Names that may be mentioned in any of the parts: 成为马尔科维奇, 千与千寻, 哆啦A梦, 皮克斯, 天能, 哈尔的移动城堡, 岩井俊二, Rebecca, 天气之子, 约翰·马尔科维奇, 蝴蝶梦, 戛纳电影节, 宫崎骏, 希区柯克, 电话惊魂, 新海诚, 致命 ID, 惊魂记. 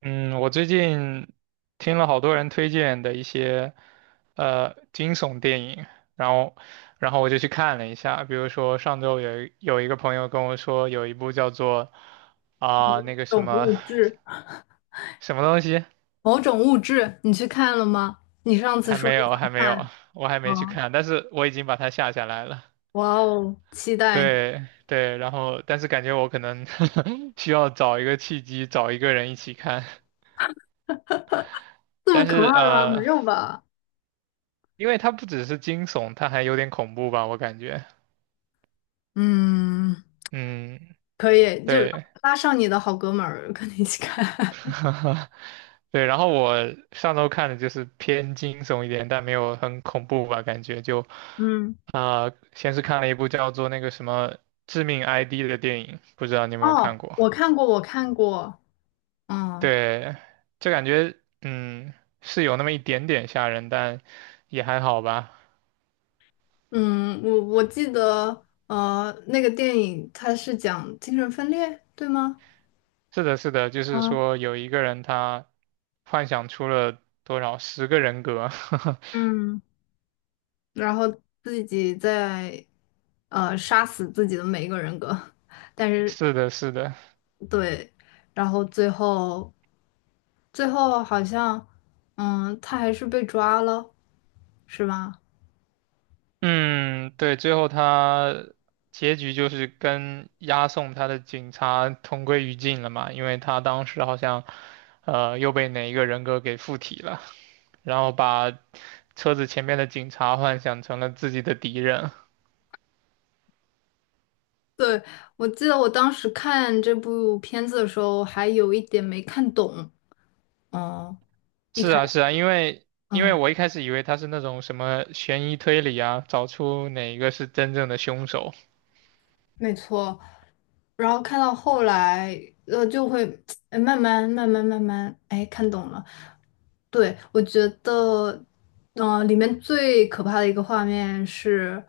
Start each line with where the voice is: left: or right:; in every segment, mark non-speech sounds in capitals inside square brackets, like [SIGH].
right: 嗯，我最近听了好多人推荐的一些惊悚电影，然后然后我就去看了一下，比如说上周有一个朋友跟我说有一部叫做啊、那个什
left: 种
right: 么
left: 物质，
right: 什么东西，
left: 某种物质，你去看了吗？你上次
right: 还
left: 说
right: 没
left: 你
right: 有还
left: 想
right: 没
left: 看，
right: 有，我还
left: 啊，
right: 没去
left: 哦，
right: 看，但是我已经把它下来了
left: 哇哦，期待，
right: 对对，然后但是感觉我可能 [LAUGHS] 需要找一个契机，找一个人一起看，
left: 这么
right: 但
left: 可
right: 是
left: 怕吗？没有吧？
right: 因为它不只是惊悚，它还有点恐怖吧，我感觉。
left: 嗯，
right: 嗯，
left: 可以，就是
right: 对，
left: 拉上你的好哥们儿跟你一起看。[LAUGHS]
right: [LAUGHS] 对，然后我上周看的就是偏惊悚一点，但没有很恐怖吧，感觉就，
left: 嗯，
right: 先是看了一部叫做那个什么《致命 ID》的电影，不知道你有没有
left: 哦，
right: 看过？
left: 我看过，我看过，嗯
right: 对，就感觉是有那么一点点吓人，但也还好吧。
left: 嗯，我记得，那个电影它是讲精神分裂，对吗？
right: 是的，是的，就是
left: 啊，
right: 说有一个人他幻想出了多少十个人格，
left: 嗯，然后自己在杀死自己的每一个人格，但
right: [LAUGHS]
left: 是
right: 是的，是的。
left: 对，然后最后好像，嗯，他还是被抓了，是吧？
right: 嗯，对，最后他结局就是跟押送他的警察同归于尽了嘛，因为他当时好像又被哪一个人格给附体了，然后把车子前面的警察幻想成了自己的敌人。
left: 对，我记得我当时看这部片子的时候，还有一点没看懂，嗯，一
right: 是
left: 开，
right: 啊，是啊，因为
left: 嗯。
right: 我一开始以为他是那种什么悬疑推理啊，找出哪一个是真正的凶手。
left: 没错，然后看到后来，就会哎慢慢慢慢慢慢哎看懂了。对，我觉得，嗯、里面最可怕的一个画面是，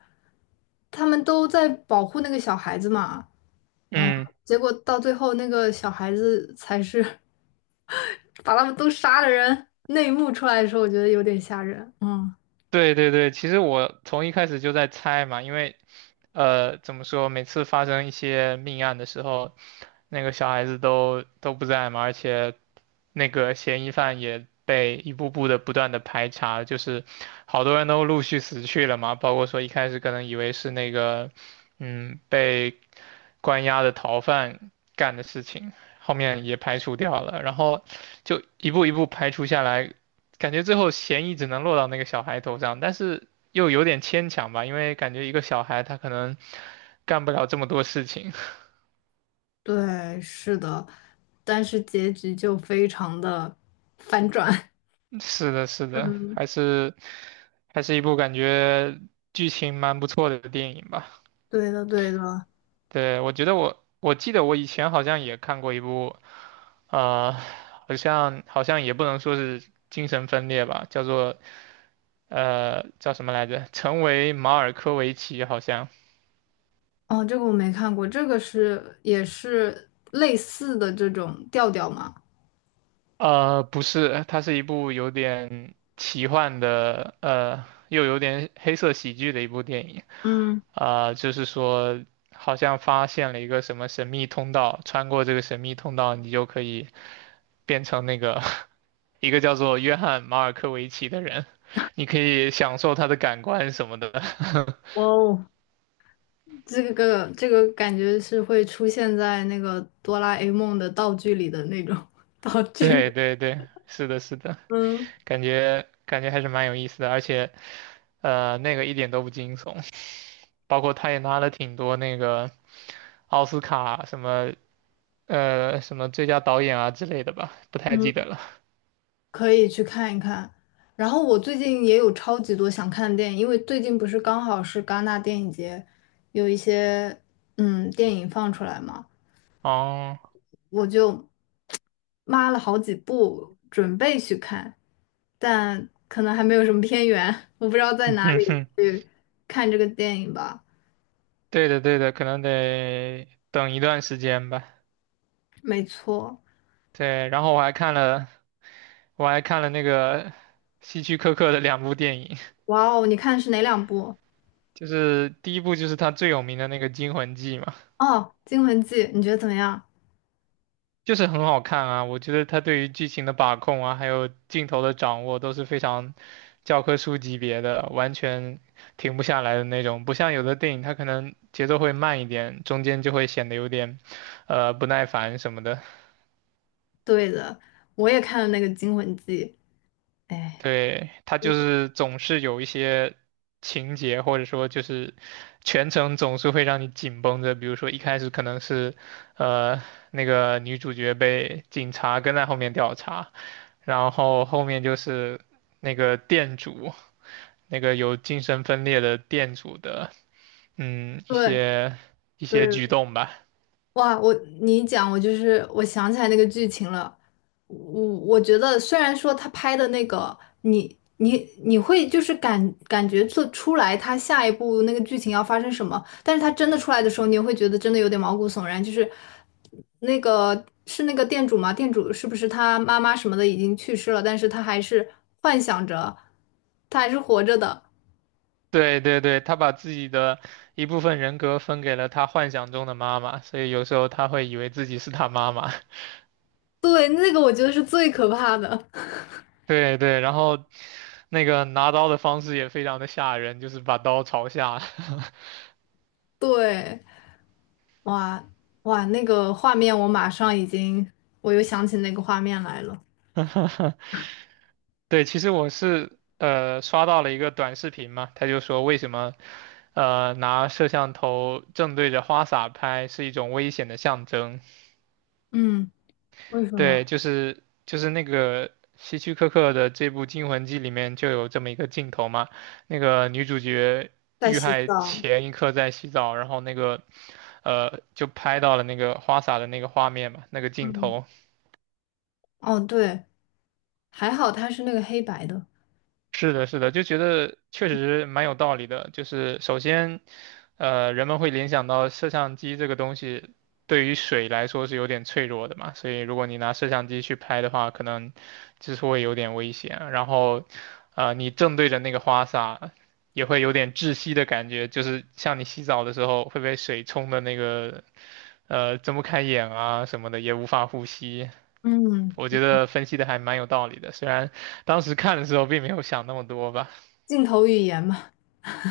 left: 他们都在保护那个小孩子嘛，嗯，
right: 嗯。
left: 结果到最后那个小孩子才是 [LAUGHS] 把他们都杀了人。那一幕出来的时候，我觉得有点吓人。嗯，
right: 对对对，其实我从一开始就在猜嘛，因为怎么说，每次发生一些命案的时候，那个小孩子都不在嘛，而且那个嫌疑犯也被一步步的不断的排查，就是好多人都陆续死去了嘛，包括说一开始可能以为是那个被关押的逃犯干的事情，后面也排除掉了，然后就一步一步排除下来，感觉最后嫌疑只能落到那个小孩头上，但是又有点牵强吧，因为感觉一个小孩他可能干不了这么多事情。
left: 对，是的，但是结局就非常的反转。
right: [LAUGHS] 是的，是
left: [LAUGHS]
right: 的，
left: 嗯。
right: 还是一部感觉剧情蛮不错的电影吧。
left: 对的，对的，
right: 对，我觉得我记得我以前好像也看过一部，呃，好像也不能说是精神分裂吧，叫做叫什么来着？成为马尔科维奇好像。
left: 哦，这个我没看过，这个是也是类似的这种调调嘛？
right: 呃，不是，它是一部有点奇幻的，呃，又有点黑色喜剧的一部电影。
left: 嗯，
right: 就是说，好像发现了一个什么神秘通道，穿过这个神秘通道，你就可以变成那个 [LAUGHS] 一个叫做约翰·马尔科维奇的人，你可以享受他的感官什么的。
left: 哇哦，这个感觉是会出现在那个哆啦 A 梦的道具里的那种 [LAUGHS] 道
right: [LAUGHS]
left: 具，
right: 对
left: [LAUGHS]
right: 对对，是的，是的，
left: 嗯，
right: 感觉还是蛮有意思的，而且，呃，那个一点都不惊悚。包括他也拿了挺多那个奥斯卡什么什么最佳导演啊之类的吧，不太记得
left: 嗯
right: 了。
left: 可以去看一看。然后我最近也有超级多想看的电影，因为最近不是刚好是戛纳电影节，有一些电影放出来嘛，
right: 哦，
left: 我就抹了好几部，准备去看，但可能还没有什么片源，[LAUGHS] 我不知道在
right: [LAUGHS]
left: 哪
right: 哼
left: 里
right: 哼，
left: 去看这个电影吧。
right: 对的对的，可能得等一段时间吧。
left: 没错，
right: 对，然后我还看了那个希区柯克的两部电影，
left: 哇哦，你看的是哪两部？
right: 就是第一部就是他最有名的那个《惊魂记》嘛。
left: 哦，《惊魂记》，你觉得怎么样？
right: 就是很好看啊，我觉得他对于剧情的把控啊，还有镜头的掌握都是非常教科书级别的，完全停不下来的那种。不像有的电影，它可能节奏会慢一点，中间就会显得有点不耐烦什么的。
left: 对的，我也看了那个《惊魂记》。哎，
right: 对，他就是总是有一些情节，或者说就是全程总是会让你紧绷着。比如说一开始可能是，呃，那个女主角被警察跟在后面调查，然后后面就是那个店主，那个有精神分裂的店主的，嗯，一
left: 对
right: 些一
left: 对，
right: 些举动吧。
left: 哇，你一讲，我就是我想起来那个剧情了。我觉得，虽然说他拍的那个，你你你会就是感觉做出来他下一步那个剧情要发生什么，但是他真的出来的时候，你也会觉得真的有点毛骨悚然。就是那个是那个店主吗？店主是不是他妈妈什么的已经去世了，但是他还是幻想着他还是活着的。
right: 对对对，他把自己的一部分人格分给了他幻想中的妈妈，所以有时候他会以为自己是他妈妈。
left: 对，那个我觉得是最可怕的。
right: 对对，然后那个拿刀的方式也非常的吓人，就是把刀朝下。
left: [LAUGHS] 对。哇哇，那个画面我马上已经，我又想起那个画面来了。
right: [LAUGHS] 对，其实我是刷到了一个短视频嘛，他就说为什么拿摄像头正对着花洒拍是一种危险的象征。
left: 嗯，为什
right: 对，
left: 么
right: 就是那个希区柯克的这部《惊魂记》里面就有这么一个镜头嘛，那个女主角
left: 在
right: 遇
left: 洗
right: 害
left: 澡？
right: 前一刻在洗澡，然后那个就拍到了那个花洒的那个画面嘛，那个镜
left: 嗯，
right: 头，
left: 哦对，还好它是那个黑白的。
right: 是的，是的，就觉得确实蛮有道理的。就是首先，呃，人们会联想到摄像机这个东西对于水来说是有点脆弱的嘛，所以如果你拿摄像机去拍的话，可能就是会有点危险啊。然后，呃，你正对着那个花洒，也会有点窒息的感觉，就是像你洗澡的时候会被水冲的那个，呃，睁不开眼啊什么的，也无法呼吸。
left: 嗯，
right: 我觉得分析的还蛮有道理的，虽然当时看的时候并没有想那么多吧。
left: 镜头语言嘛。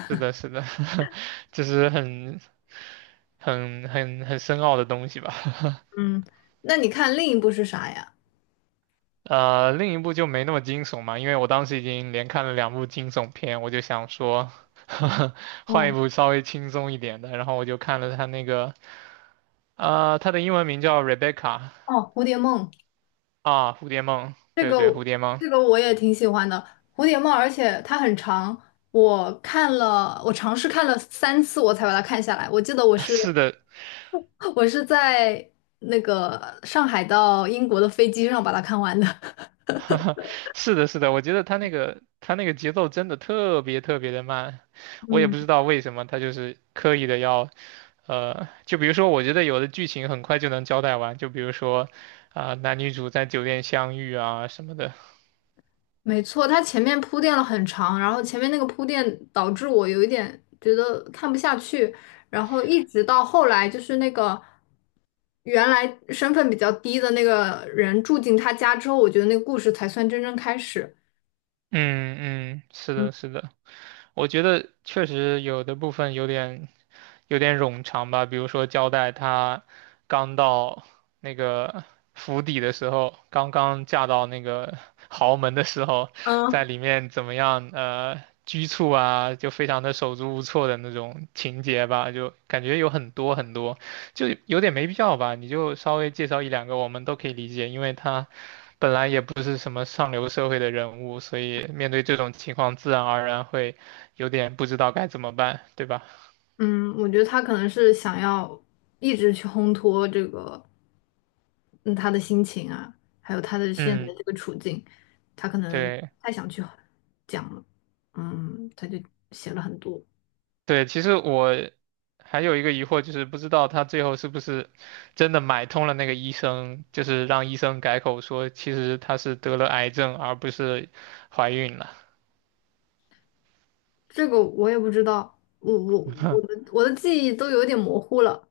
right: 是的，是的，[LAUGHS] 就是很很很深奥的东西吧。
left: 嗯，那你看另一部是啥呀？
right: 呃，另一部就没那么惊悚嘛，因为我当时已经连看了两部惊悚片，我就想说，[LAUGHS] 换一
left: 嗯，
right: 部稍微轻松一点的。然后我就看了他那个，呃，他的英文名叫 Rebecca
left: 哦，蝴蝶梦。
right: 啊，蝴蝶梦，
left: 这
right: 对
left: 个
right: 对，蝴蝶梦，
left: 这个我也挺喜欢的，蝴蝶帽，而且它很长，我看了，我尝试看了3次，我才把它看下来。我记得我
right: [LAUGHS]
left: 是
right: 是的，
left: [LAUGHS] 我是在那个上海到英国的飞机上把它看完的。
right: [LAUGHS] 是的，是的，我觉得他那个节奏真的特别的慢，
left: [LAUGHS]
right: 我也
left: 嗯。
right: 不知道为什么他就是刻意的要，呃，就比如说，我觉得有的剧情很快就能交代完，就比如说，男女主在酒店相遇啊什么的。
left: 没错，他前面铺垫了很长，然后前面那个铺垫导致我有一点觉得看不下去，然后一直到后来就是那个原来身份比较低的那个人住进他家之后，我觉得那个故事才算真正开始。
right: 嗯嗯，是
left: 嗯
right: 的，是的。我觉得确实有的部分有点冗长吧，比如说交代她刚到那个府邸的时候，刚刚嫁到那个 [LAUGHS] 豪门的时候，在
left: 嗯，
right: 里面怎么样拘束啊，就非常的手足无措的那种情节吧，就感觉有很多很多，就有点没必要吧，你就稍微介绍一两个我们都可以理解，因为她本来也不是什么上流社会的人物，所以面对这种情况，自然而然会有点不知道该怎么办，对吧？
left: 嗯，我觉得他可能是想要一直去烘托这个，嗯，他的心情啊，还有他的现在
right: 嗯，
left: 这个处境，他可能
right: 对
left: 太想去讲了，嗯，他就写了很多。
right: 对，其实我还有一个疑惑，就是不知道他最后是不是真的买通了那个医生，就是让医生改口说，其实他是得了癌症，而不是怀孕了。
left: 这个我也不知道，我我我
right: [LAUGHS]
left: 的我的记忆都有点模糊了。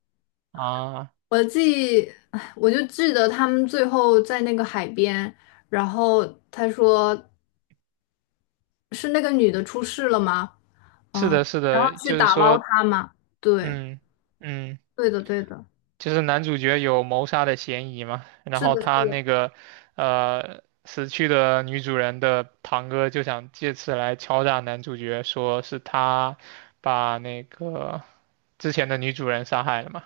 right: 啊，
left: 我的记忆，唉我就记得他们最后在那个海边，然后他说是那个女的出事了吗？
right: 是
left: 嗯，
right: 的，是
left: 然后
right: 的，
left: 去
right: 就是
left: 打捞
right: 说，
left: 她嘛。对，
right: 嗯嗯。
left: 对的，对的，
right: 就是男主角有谋杀的嫌疑嘛，然
left: 是
right: 后
left: 的，是
right: 他那
left: 的，
right: 个死去的女主人的堂哥就想借此来敲诈男主角，说是他把那个之前的女主人杀害了嘛。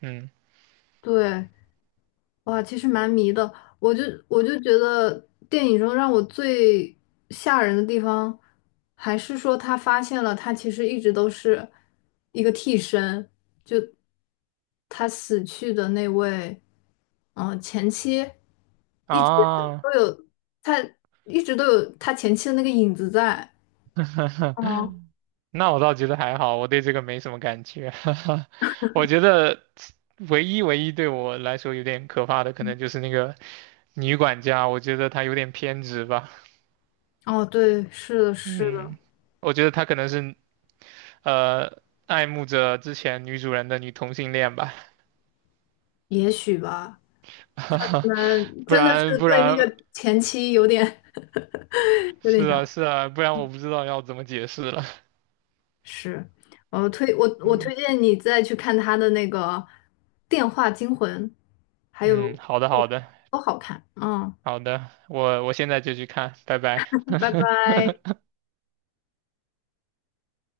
right: 嗯
left: 对。哇，其实蛮迷的。我就我就觉得电影中让我最吓人的地方，还是说他发现了他其实一直都是一个替身，就他死去的那位，嗯、前妻一直
right: 啊，
left: 都有他一直都有他前妻的那个影子在。
right: [LAUGHS]
left: 嗯，
right: 那我倒觉得还好，我对这个没什么感觉。[LAUGHS] 我觉得唯一对我来说有点可怕的，可能就是那个女管家，我觉得她有点偏执吧。
left: 哦，对，是的，是的，
right: 嗯。我觉得她可能是爱慕着之前女主人的女同性恋吧，
left: 也许吧，可
right: [LAUGHS]
left: 能
right: 不
left: 真的是
right: 然不
left: 对那
right: 然
left: 个前妻有点 [LAUGHS] 有
right: 是
left: 点
right: 啊
left: 想。
right: 是啊，不然我不知道要怎么解释了。
left: 是，我推我我
right: 嗯
left: 推荐你再去看他的那个《电话惊魂》，还
right: 嗯，
left: 有
right: 好的
left: 都好看。嗯，
right: 好的，我现在就去看，拜拜。
left: 拜
right: [LAUGHS]
left: 拜。